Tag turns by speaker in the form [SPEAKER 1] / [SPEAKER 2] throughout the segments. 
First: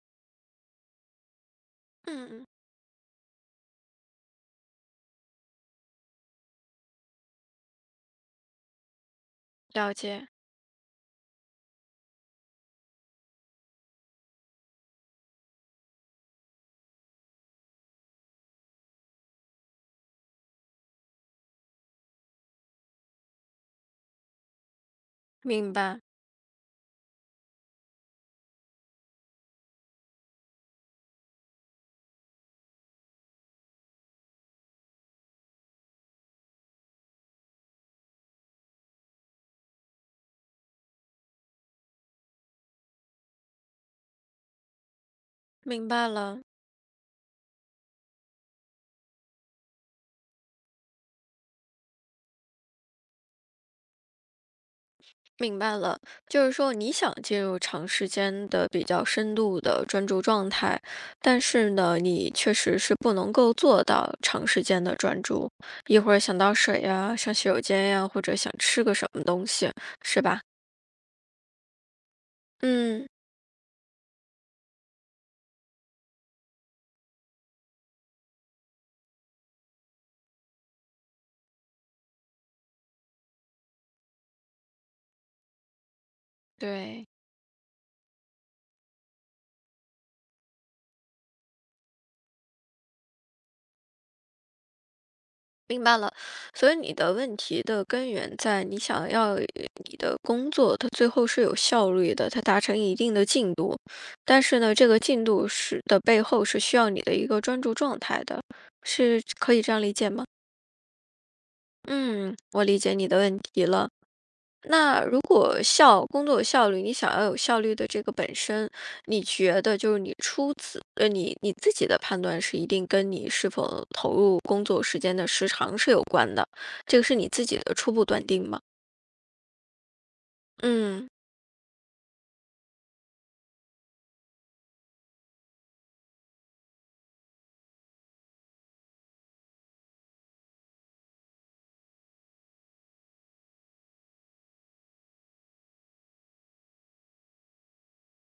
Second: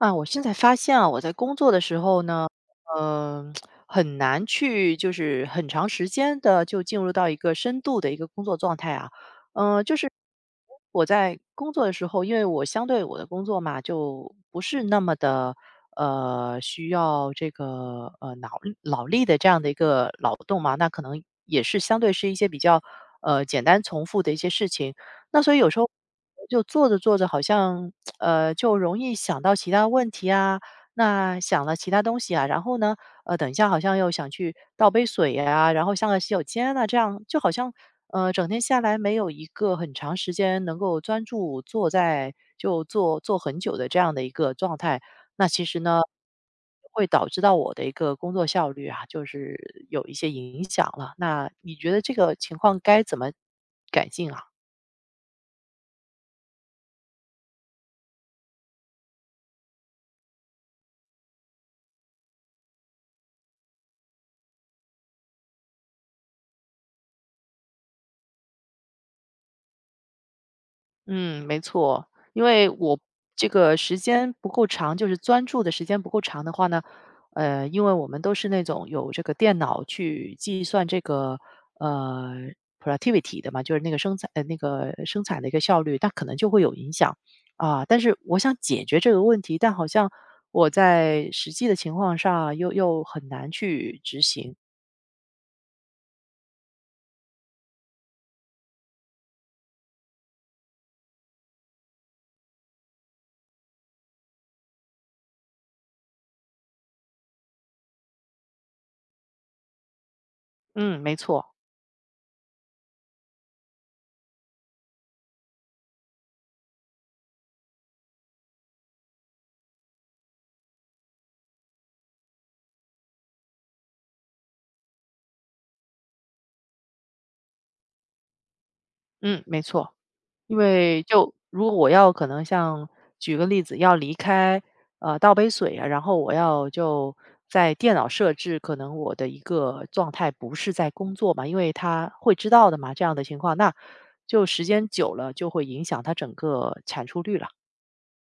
[SPEAKER 1] 啊，我现在发现啊，我在工作的时候
[SPEAKER 2] 嗯，
[SPEAKER 1] 呢，嗯，很难去就是很长时间的就进入到一个深度的一个工作状态啊。嗯、
[SPEAKER 2] 了
[SPEAKER 1] 就是
[SPEAKER 2] 解，
[SPEAKER 1] 我在工作的时候，因为我相对我的工作嘛，就不是那么的需要这个脑力的这样的一个劳动嘛，那可能也是相对是一些比较简单重复的一些事情。那所以有
[SPEAKER 2] 明
[SPEAKER 1] 时候
[SPEAKER 2] 白，
[SPEAKER 1] 做着做着好像，就容易想到其他问题啊，那想了其他东西啊，然后呢，等一下好像又想去倒杯水呀、然后上个洗手间啊，这样就好像，整天下来没有一个很长时间能够专注坐在就坐坐很久的这样的一个状态。那其实
[SPEAKER 2] 明
[SPEAKER 1] 呢，
[SPEAKER 2] 白了，
[SPEAKER 1] 会导致到我的一个工作效率啊，就是有一些影响了。那你觉得这个情况该怎么改进啊？
[SPEAKER 2] 明白了。就是说，你想进入长时间的、比较深度的专注状态，但是呢，你确实是不能够做到长时间的专注。一会儿想到水呀，上洗手间呀，或者想吃个什么东西，是吧？
[SPEAKER 1] 嗯，没错，因为我
[SPEAKER 2] 嗯，
[SPEAKER 1] 这个时间不够长，就是专注的时间不够长的话呢，因为我们都是那种有这个电脑去计算这个呃 productivity 的嘛，就是那个那个生产的一个效率，那可能就会有影
[SPEAKER 2] 对。
[SPEAKER 1] 响啊。但是我想解决这个问题，但好像我在实际的情况上又很难去执行。
[SPEAKER 2] 明白了，所以你的问题的根源在你想要你的工作，它最后是有效率的，它达成一定的进度，但是呢，这个进度的背后是需要你的一个专注状态的，是可以这样理解吗？
[SPEAKER 1] 嗯，没错，
[SPEAKER 2] 嗯，我理解你的问题了。那如果工作效率，你想要有效率的这个本身，你觉得就是你出自你自己的判断是一定跟你是否投入工作时间的时长是有关的，这个是你自己的初步断定吗？
[SPEAKER 1] 嗯，没错。因为
[SPEAKER 2] 嗯，
[SPEAKER 1] 就如果我要可能像举个例子，要离开，倒杯水啊，然后我要在电脑设置，可能我的一个状态不是在工作嘛，因为他会知道的嘛，这样的情况，那就时间久了就会影响它整个产出率了。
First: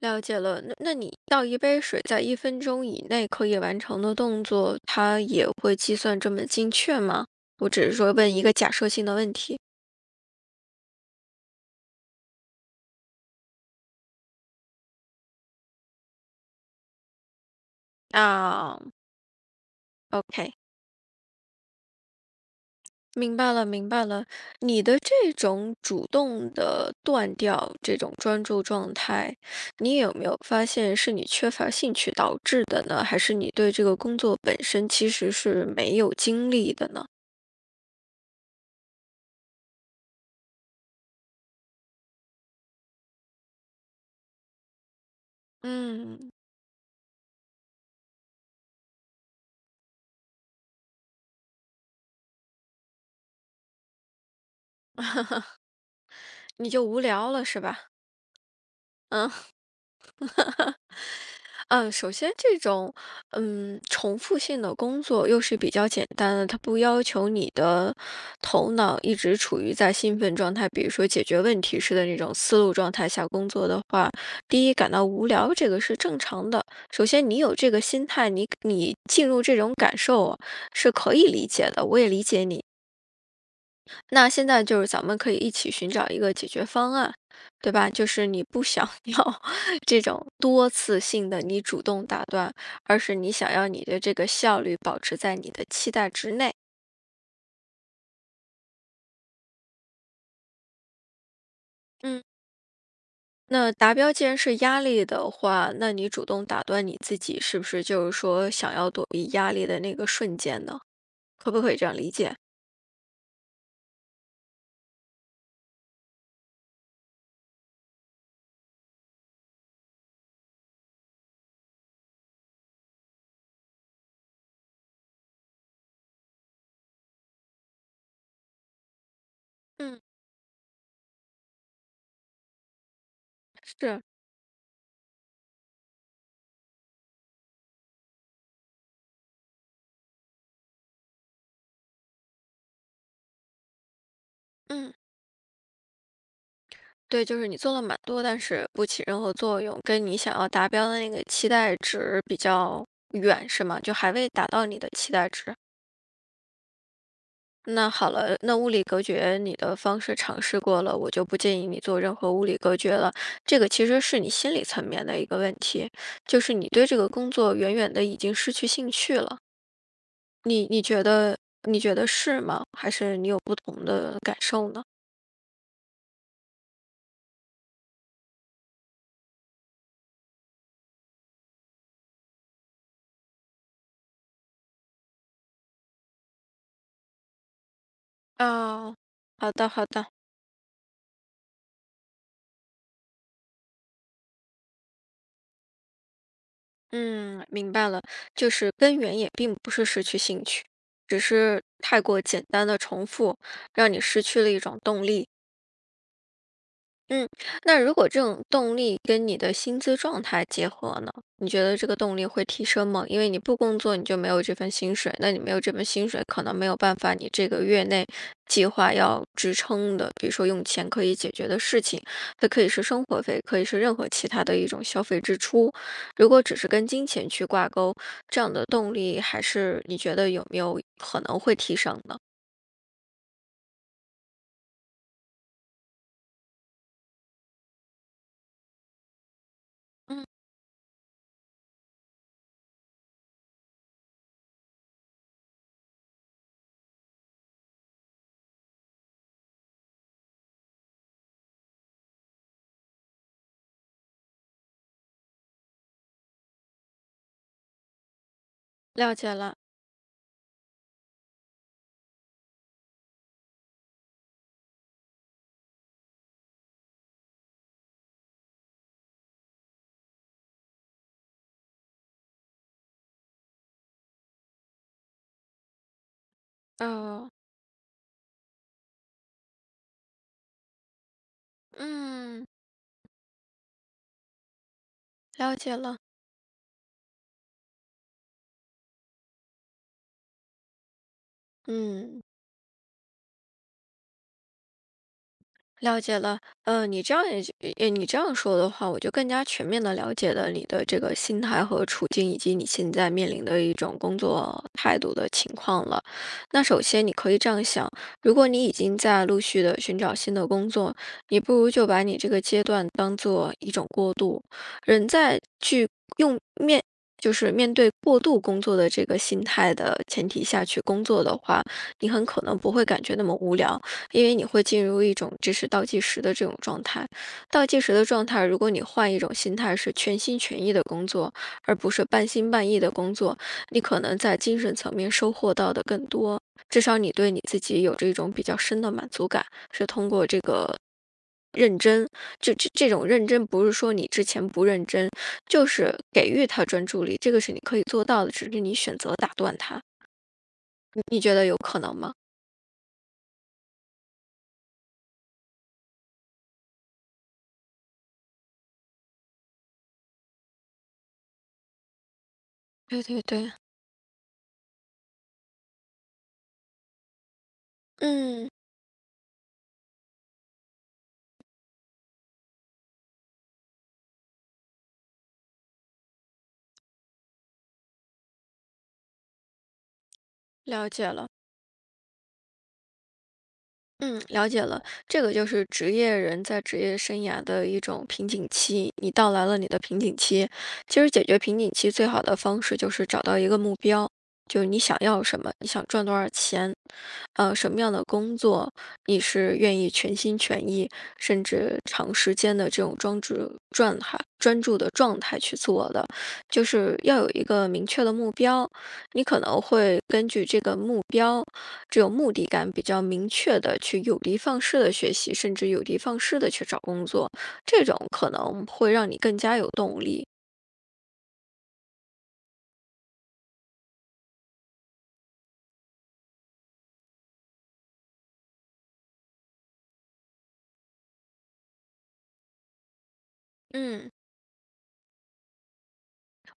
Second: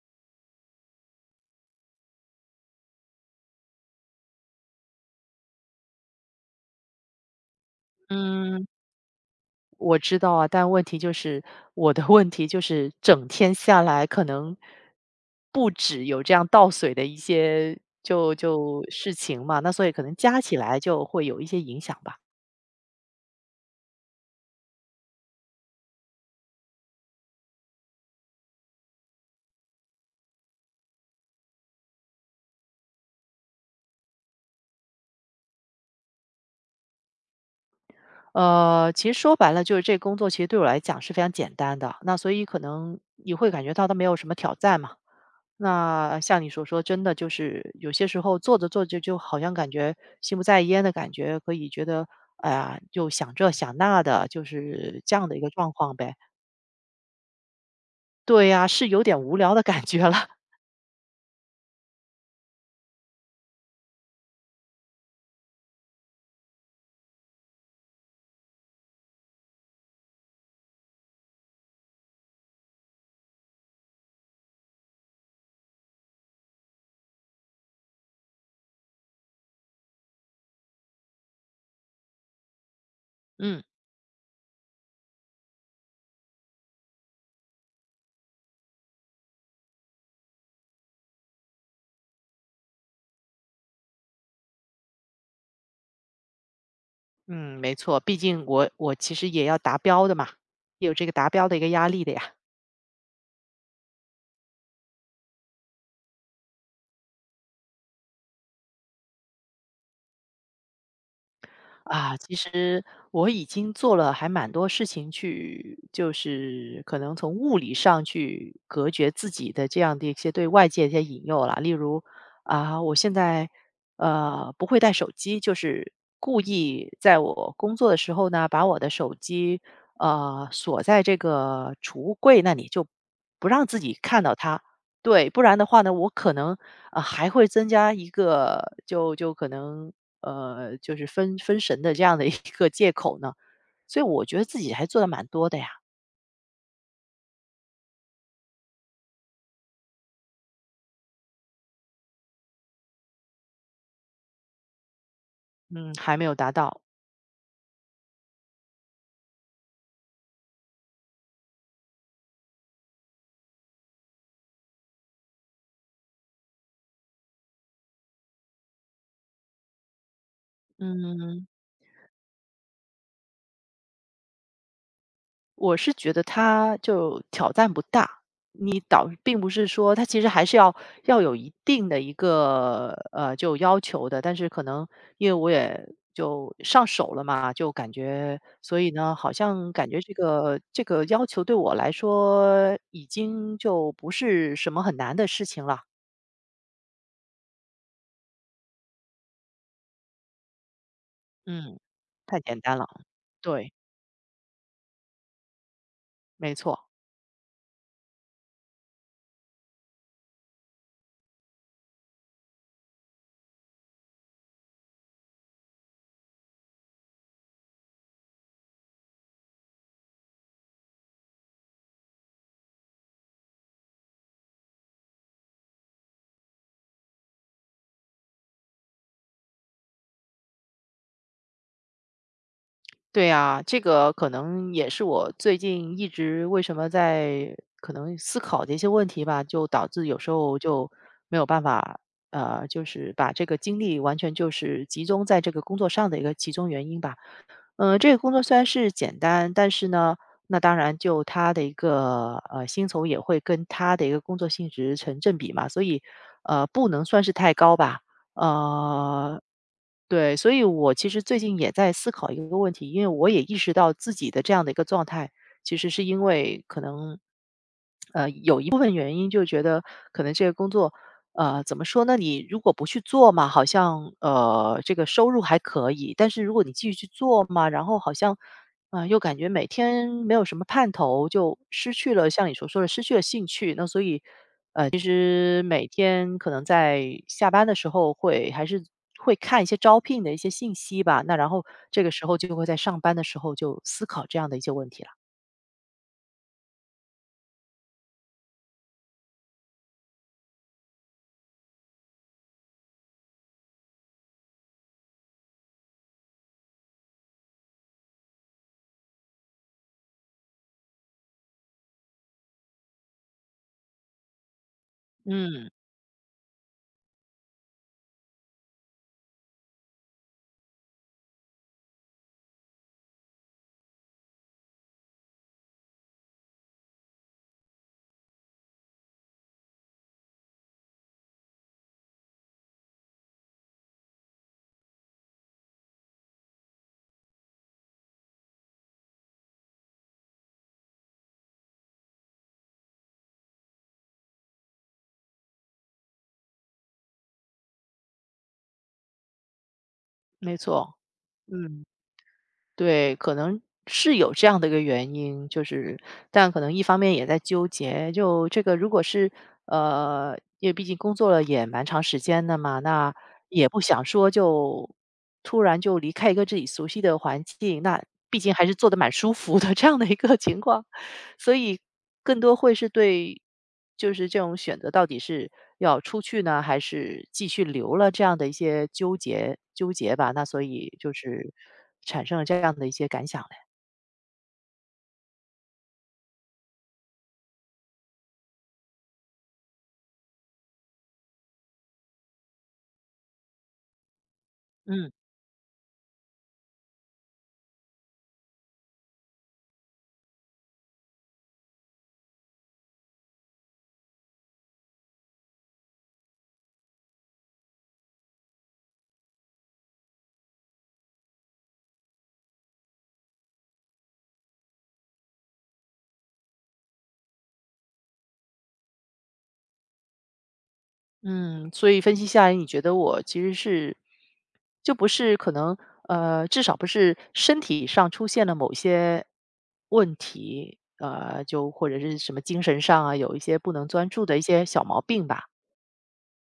[SPEAKER 2] 了解了。那你倒一杯水在1分钟以内可以完成的动作，它也会计算这么精确吗？我只是说问一个
[SPEAKER 1] 嗯。
[SPEAKER 2] 假设性的问题。
[SPEAKER 1] 我知道啊，但问题就是我的问题就是整天下来可能不止有这样倒水的一些就
[SPEAKER 2] 啊
[SPEAKER 1] 就事情嘛，那所以可能加起
[SPEAKER 2] ，OK。
[SPEAKER 1] 来就会有一些影响吧。
[SPEAKER 2] 明白了，明白了。你的这种主动的断掉这种专注状态，你有没有发现是你缺乏兴趣导致的呢？还是你对这个工作本身其实是没有精力的呢？
[SPEAKER 1] 其实说白了就是这工作其实对我来讲是非常简单的，那所以可能你会感觉到它没有什么挑战嘛。那
[SPEAKER 2] 嗯，
[SPEAKER 1] 像你所说，真的就是有些时候做着做着，就好像感觉心不在焉的感觉，可以觉得，哎呀，就想这想那的，就是这样的一个状况呗。
[SPEAKER 2] 你就无聊了是吧？
[SPEAKER 1] 对呀、是有点
[SPEAKER 2] 嗯。
[SPEAKER 1] 无聊的感觉了。
[SPEAKER 2] 嗯，首先这种，重复性的工作又是比较简单的，它不要求你的头脑一直处于在兴奋状态，比如说解决问题式的那种思路状态下工作的话，第一感到无聊，这个是正常的。首先你有这个心态，你进入这种感受啊是可以理解的，我也理解你。
[SPEAKER 1] 嗯
[SPEAKER 2] 那现在就是咱们可以一起寻找一个解决方案，对吧？就是你不想 要这种多次性的你主动打断，而是你想要你的这个效率保持在你的期待之内。
[SPEAKER 1] 嗯，没错，毕竟我其实也要达标的嘛，也有这个达标的一个压力的
[SPEAKER 2] 嗯
[SPEAKER 1] 呀。
[SPEAKER 2] 那达标既然是压力的话，那你主动打断你自己，是不是就是说想要躲避压力的那个瞬间呢？可不可以这样理
[SPEAKER 1] 啊，其
[SPEAKER 2] 解？
[SPEAKER 1] 实我已经做了还蛮多事情去，就是可能从物理上去隔绝自己的这样的一些对外界的一些引诱啦。例如啊，我现在不会带手机，就是故意在我工作的时候呢，把我的手机
[SPEAKER 2] 嗯，
[SPEAKER 1] 锁在这个储物柜那里，就不让自己
[SPEAKER 2] 是
[SPEAKER 1] 看到它。对，不然的话呢，我可能，还会增加一个就可能，就是分神的这样的一个借口呢。所以我觉得自己还
[SPEAKER 2] 嗯。
[SPEAKER 1] 做的蛮多的呀，
[SPEAKER 2] 对，就是你做了蛮多，但是不起任何作用，跟你想要达标的那个期待值比较远，是吗？就还未达到你的期待值。
[SPEAKER 1] 嗯，还没有达到，
[SPEAKER 2] 那好了，那物理隔绝你的方式尝试过了，我就不建议你做任何物理隔绝了。这个其实是你心理层面的一个问题，就是你对这个工作远远的已经失去兴趣了。你你觉得
[SPEAKER 1] 嗯。
[SPEAKER 2] 你觉得是吗？还是你有不同的感受呢？
[SPEAKER 1] 我是觉得它就挑战不大，你导并不是说它其实还是要有一定的一个，就要求的，但是可能因为我也就上手了嘛，就感觉所以
[SPEAKER 2] 啊，
[SPEAKER 1] 呢，好
[SPEAKER 2] 好的
[SPEAKER 1] 像
[SPEAKER 2] 好
[SPEAKER 1] 感觉
[SPEAKER 2] 的。
[SPEAKER 1] 这个要求对我来说已经就不是什么很难的事情了。
[SPEAKER 2] 嗯，明白了，就是根源也并不是失去兴趣，只是
[SPEAKER 1] 嗯，
[SPEAKER 2] 太过
[SPEAKER 1] 太
[SPEAKER 2] 简
[SPEAKER 1] 简
[SPEAKER 2] 单
[SPEAKER 1] 单
[SPEAKER 2] 的
[SPEAKER 1] 了，
[SPEAKER 2] 重复，
[SPEAKER 1] 对，
[SPEAKER 2] 让你失去了一种动力。
[SPEAKER 1] 没错。
[SPEAKER 2] 嗯，那如果这种动力跟你的薪资状态结合呢？你觉得这个动力会提升吗？因为你不工作，你就没有这份薪水，那你没有这份薪水，可能没有办法你这个月内计划要支撑的，比如说用钱可以解决的事情，它可以是生活费，可以是任何其他的一种消费支出。如果只是跟金钱去挂钩，这样的动力还是你觉得有没有可能会提升呢？
[SPEAKER 1] 对啊，这个可能也是我最近一直为什么在可能思考的一些问题吧，就导致有
[SPEAKER 2] 嗯，
[SPEAKER 1] 时候就没有办法，就是把这个精力完全就是集中在这个工作上的一个其中原因吧。嗯、这个工作虽然是简单，但是呢，那当然就它的一个薪酬也会跟它的一个工作性质成正比嘛，所以不能算是太高吧。
[SPEAKER 2] 了解
[SPEAKER 1] 呃，
[SPEAKER 2] 了，
[SPEAKER 1] 对，所以我其实最近也在思考一个问题，因为我也意识到自己的这样的一个状态，其实是因为可能，有一部分原因就觉得可能这个工作，怎么说呢？你如果不去做嘛，好像这个收入还可以，但是如果你继续去
[SPEAKER 2] 哦，
[SPEAKER 1] 做嘛，然后好像，啊、又感觉每天没有什么盼头，就失去了
[SPEAKER 2] 嗯，
[SPEAKER 1] 像你所说的失去了兴趣，那所以。其
[SPEAKER 2] 了
[SPEAKER 1] 实
[SPEAKER 2] 解
[SPEAKER 1] 每
[SPEAKER 2] 了，
[SPEAKER 1] 天可能在下班的时候会还是会看一些招聘的一些信息吧，那然后这个
[SPEAKER 2] 嗯。
[SPEAKER 1] 时候就会在上班的时候就思考这样的一些问题了。
[SPEAKER 2] 了解了，你这样说的话，我就更加全面的了解了你的这个心态和处境，以及你现在面临的一种工作态度的情况了。那首先，你可以这样想：如果你已经在陆续的寻找新的工作，你不如就把你这个阶段当做一种过渡。人在
[SPEAKER 1] 嗯，
[SPEAKER 2] 去用面。就是面对过度工作的这个心态的前提下去工作的话，你很可能不会感觉那么无聊，因为你会进入一种这是倒计时的这种状态。倒计时的状态，如果你换一种心态，是全心全意的工作，而不是半心半意的工作，你可能在精神层面收获到的更多。至少你对你自己有这种比较深的满足感，是通过这个认真，就这种认真，不是说你之前不认真，就是给予他专注力，这个是你可以做到的，只是你选择打断他。
[SPEAKER 1] 没错，
[SPEAKER 2] 你觉得有可
[SPEAKER 1] 嗯。
[SPEAKER 2] 能吗？
[SPEAKER 1] 对，可能是有这样的一个原因，就是但可能一方面也在纠结，就这个如果是因为毕竟工作了也蛮长时间的嘛，
[SPEAKER 2] 对
[SPEAKER 1] 那
[SPEAKER 2] 对对，
[SPEAKER 1] 也不想说就突然就离开一个自己熟悉的环境，那毕
[SPEAKER 2] 嗯，
[SPEAKER 1] 竟还是做的蛮舒服的这样的一个情况。所以更多会是对，就是这种选择到底是要出去呢，还是继续留了这样的一些纠结纠结吧。那所
[SPEAKER 2] 了
[SPEAKER 1] 以
[SPEAKER 2] 解
[SPEAKER 1] 就
[SPEAKER 2] 了。
[SPEAKER 1] 是产生了这样的一些感想嘞。
[SPEAKER 2] 嗯，了解了，这个就是职业人在职业生涯的一种瓶颈期，你到来了你的瓶颈期。其实解决瓶颈期最好的方式就是找到一个目标，就是你想
[SPEAKER 1] 嗯
[SPEAKER 2] 要什么，你想赚多少钱，什么样的工作你是愿意全心全意，甚至长时间的这种专注状态、专注的状态去做的，就是要有一个明确的目标。你可能会根据这个目标。只有目的感比较明确的去有的放矢的学习，甚至有的放矢的去找工作，这种可能会让你更加有动力。
[SPEAKER 1] 嗯，所以分析下来，你觉得我其实是就不是可能至少不是身体上出现了某些问题，就或者是什么精神上啊，有一些不能专
[SPEAKER 2] 嗯。
[SPEAKER 1] 注的一些小毛病吧。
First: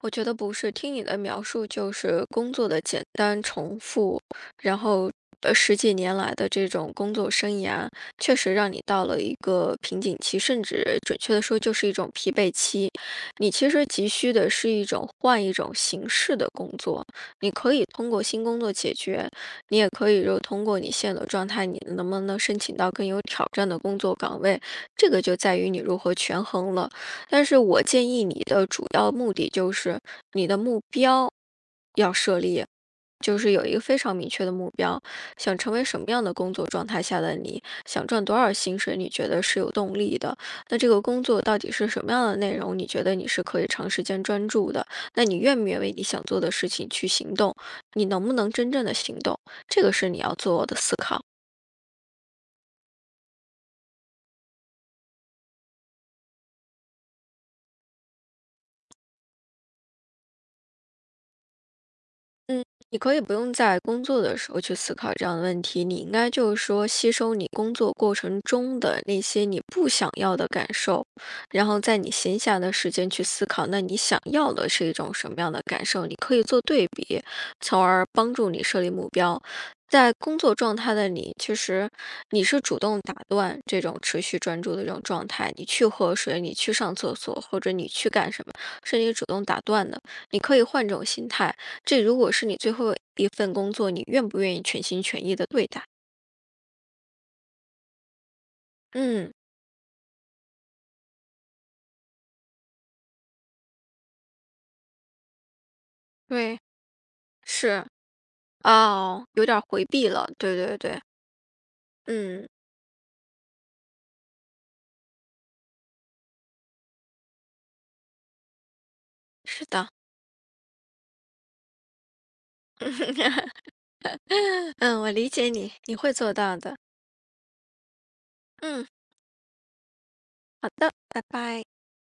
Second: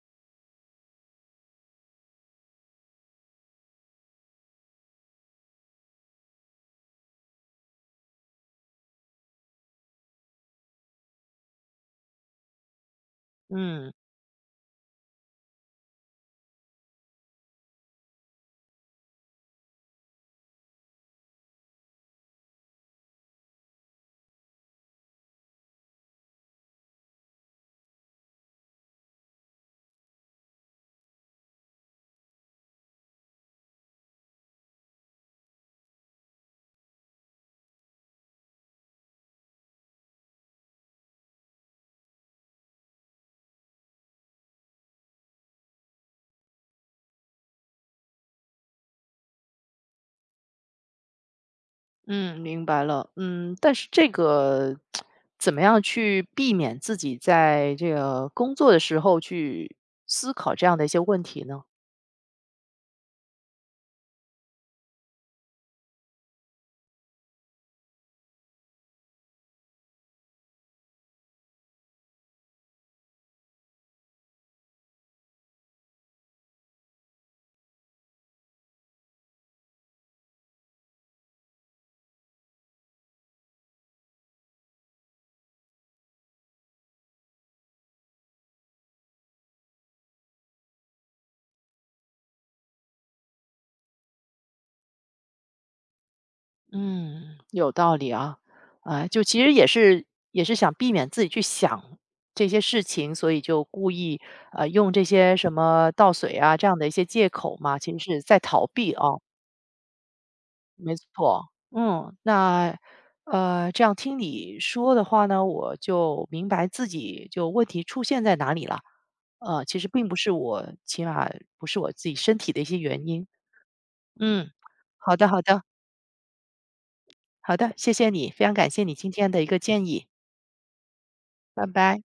[SPEAKER 2] 我觉得不是，听你的描述就是工作的简单重复，然后十几年来的这种工作生涯，确实让你到了一个瓶颈期，甚至准确的说就是一种疲惫期。你其实
[SPEAKER 1] 嗯。
[SPEAKER 2] 急需的是一种换一种形式的工作，你可以通过新工作解决，你也可以就通过你现有的状态，你能不能申请到更有挑战的工作岗位，这个就在于你如何权衡了。但是我建议你的主要目的就是你的目标要设立，就是有一个非常明确的目标，想成为什么样的工作状态下的你，想赚多少薪水，你觉得是有动力的。那这个工作到底是什么样的内容？你觉得你是可以长时间专注的？那你愿不愿意为你想做的事情去行动？你能不能真正的行动？这个是你要做的思考。
[SPEAKER 1] 嗯，明白了。嗯，但是这个怎么样去避免自己在这个工作的时候去思考这样的一些问题呢？
[SPEAKER 2] 嗯，你可以不用在工作的时候去思考这样的问题，你应该就是说吸收你工作过程中的那些你不想要的感受，然后在你闲暇的时间去思考，那你想要的是一种什么样的感受？你可以做对比，从而帮助你设立目标。在工作状态的你，其实你是主动打断这种持续专注的这种状态，你去喝水，你去上厕所，或者你去干什么，是你主动打断的。你可以换这种心态。这如果是你最后一份工作，你愿不愿意全心全意的对待？
[SPEAKER 1] 嗯，有道理啊。啊、就
[SPEAKER 2] 嗯，
[SPEAKER 1] 其实也是想避免自己去想这些事情，所以就故意用这些什么倒水啊
[SPEAKER 2] 对，
[SPEAKER 1] 这样的一些借口嘛，
[SPEAKER 2] 是，
[SPEAKER 1] 其实是在逃避啊。
[SPEAKER 2] 哦，有点儿回避了，对对
[SPEAKER 1] 没
[SPEAKER 2] 对，
[SPEAKER 1] 错，嗯，
[SPEAKER 2] 嗯，
[SPEAKER 1] 那这样听你说的话呢，我就明白自己就问题出现在哪里了。
[SPEAKER 2] 是
[SPEAKER 1] 其实
[SPEAKER 2] 的，
[SPEAKER 1] 并不是我，起码不是我自己身体的一些原因。嗯，
[SPEAKER 2] 嗯，我
[SPEAKER 1] 好的，
[SPEAKER 2] 理
[SPEAKER 1] 好
[SPEAKER 2] 解
[SPEAKER 1] 的，
[SPEAKER 2] 你，你会做到的，
[SPEAKER 1] 好的，谢谢你，非常感谢
[SPEAKER 2] 嗯，
[SPEAKER 1] 你今天的一个建议，
[SPEAKER 2] 好的，拜拜。
[SPEAKER 1] 拜拜。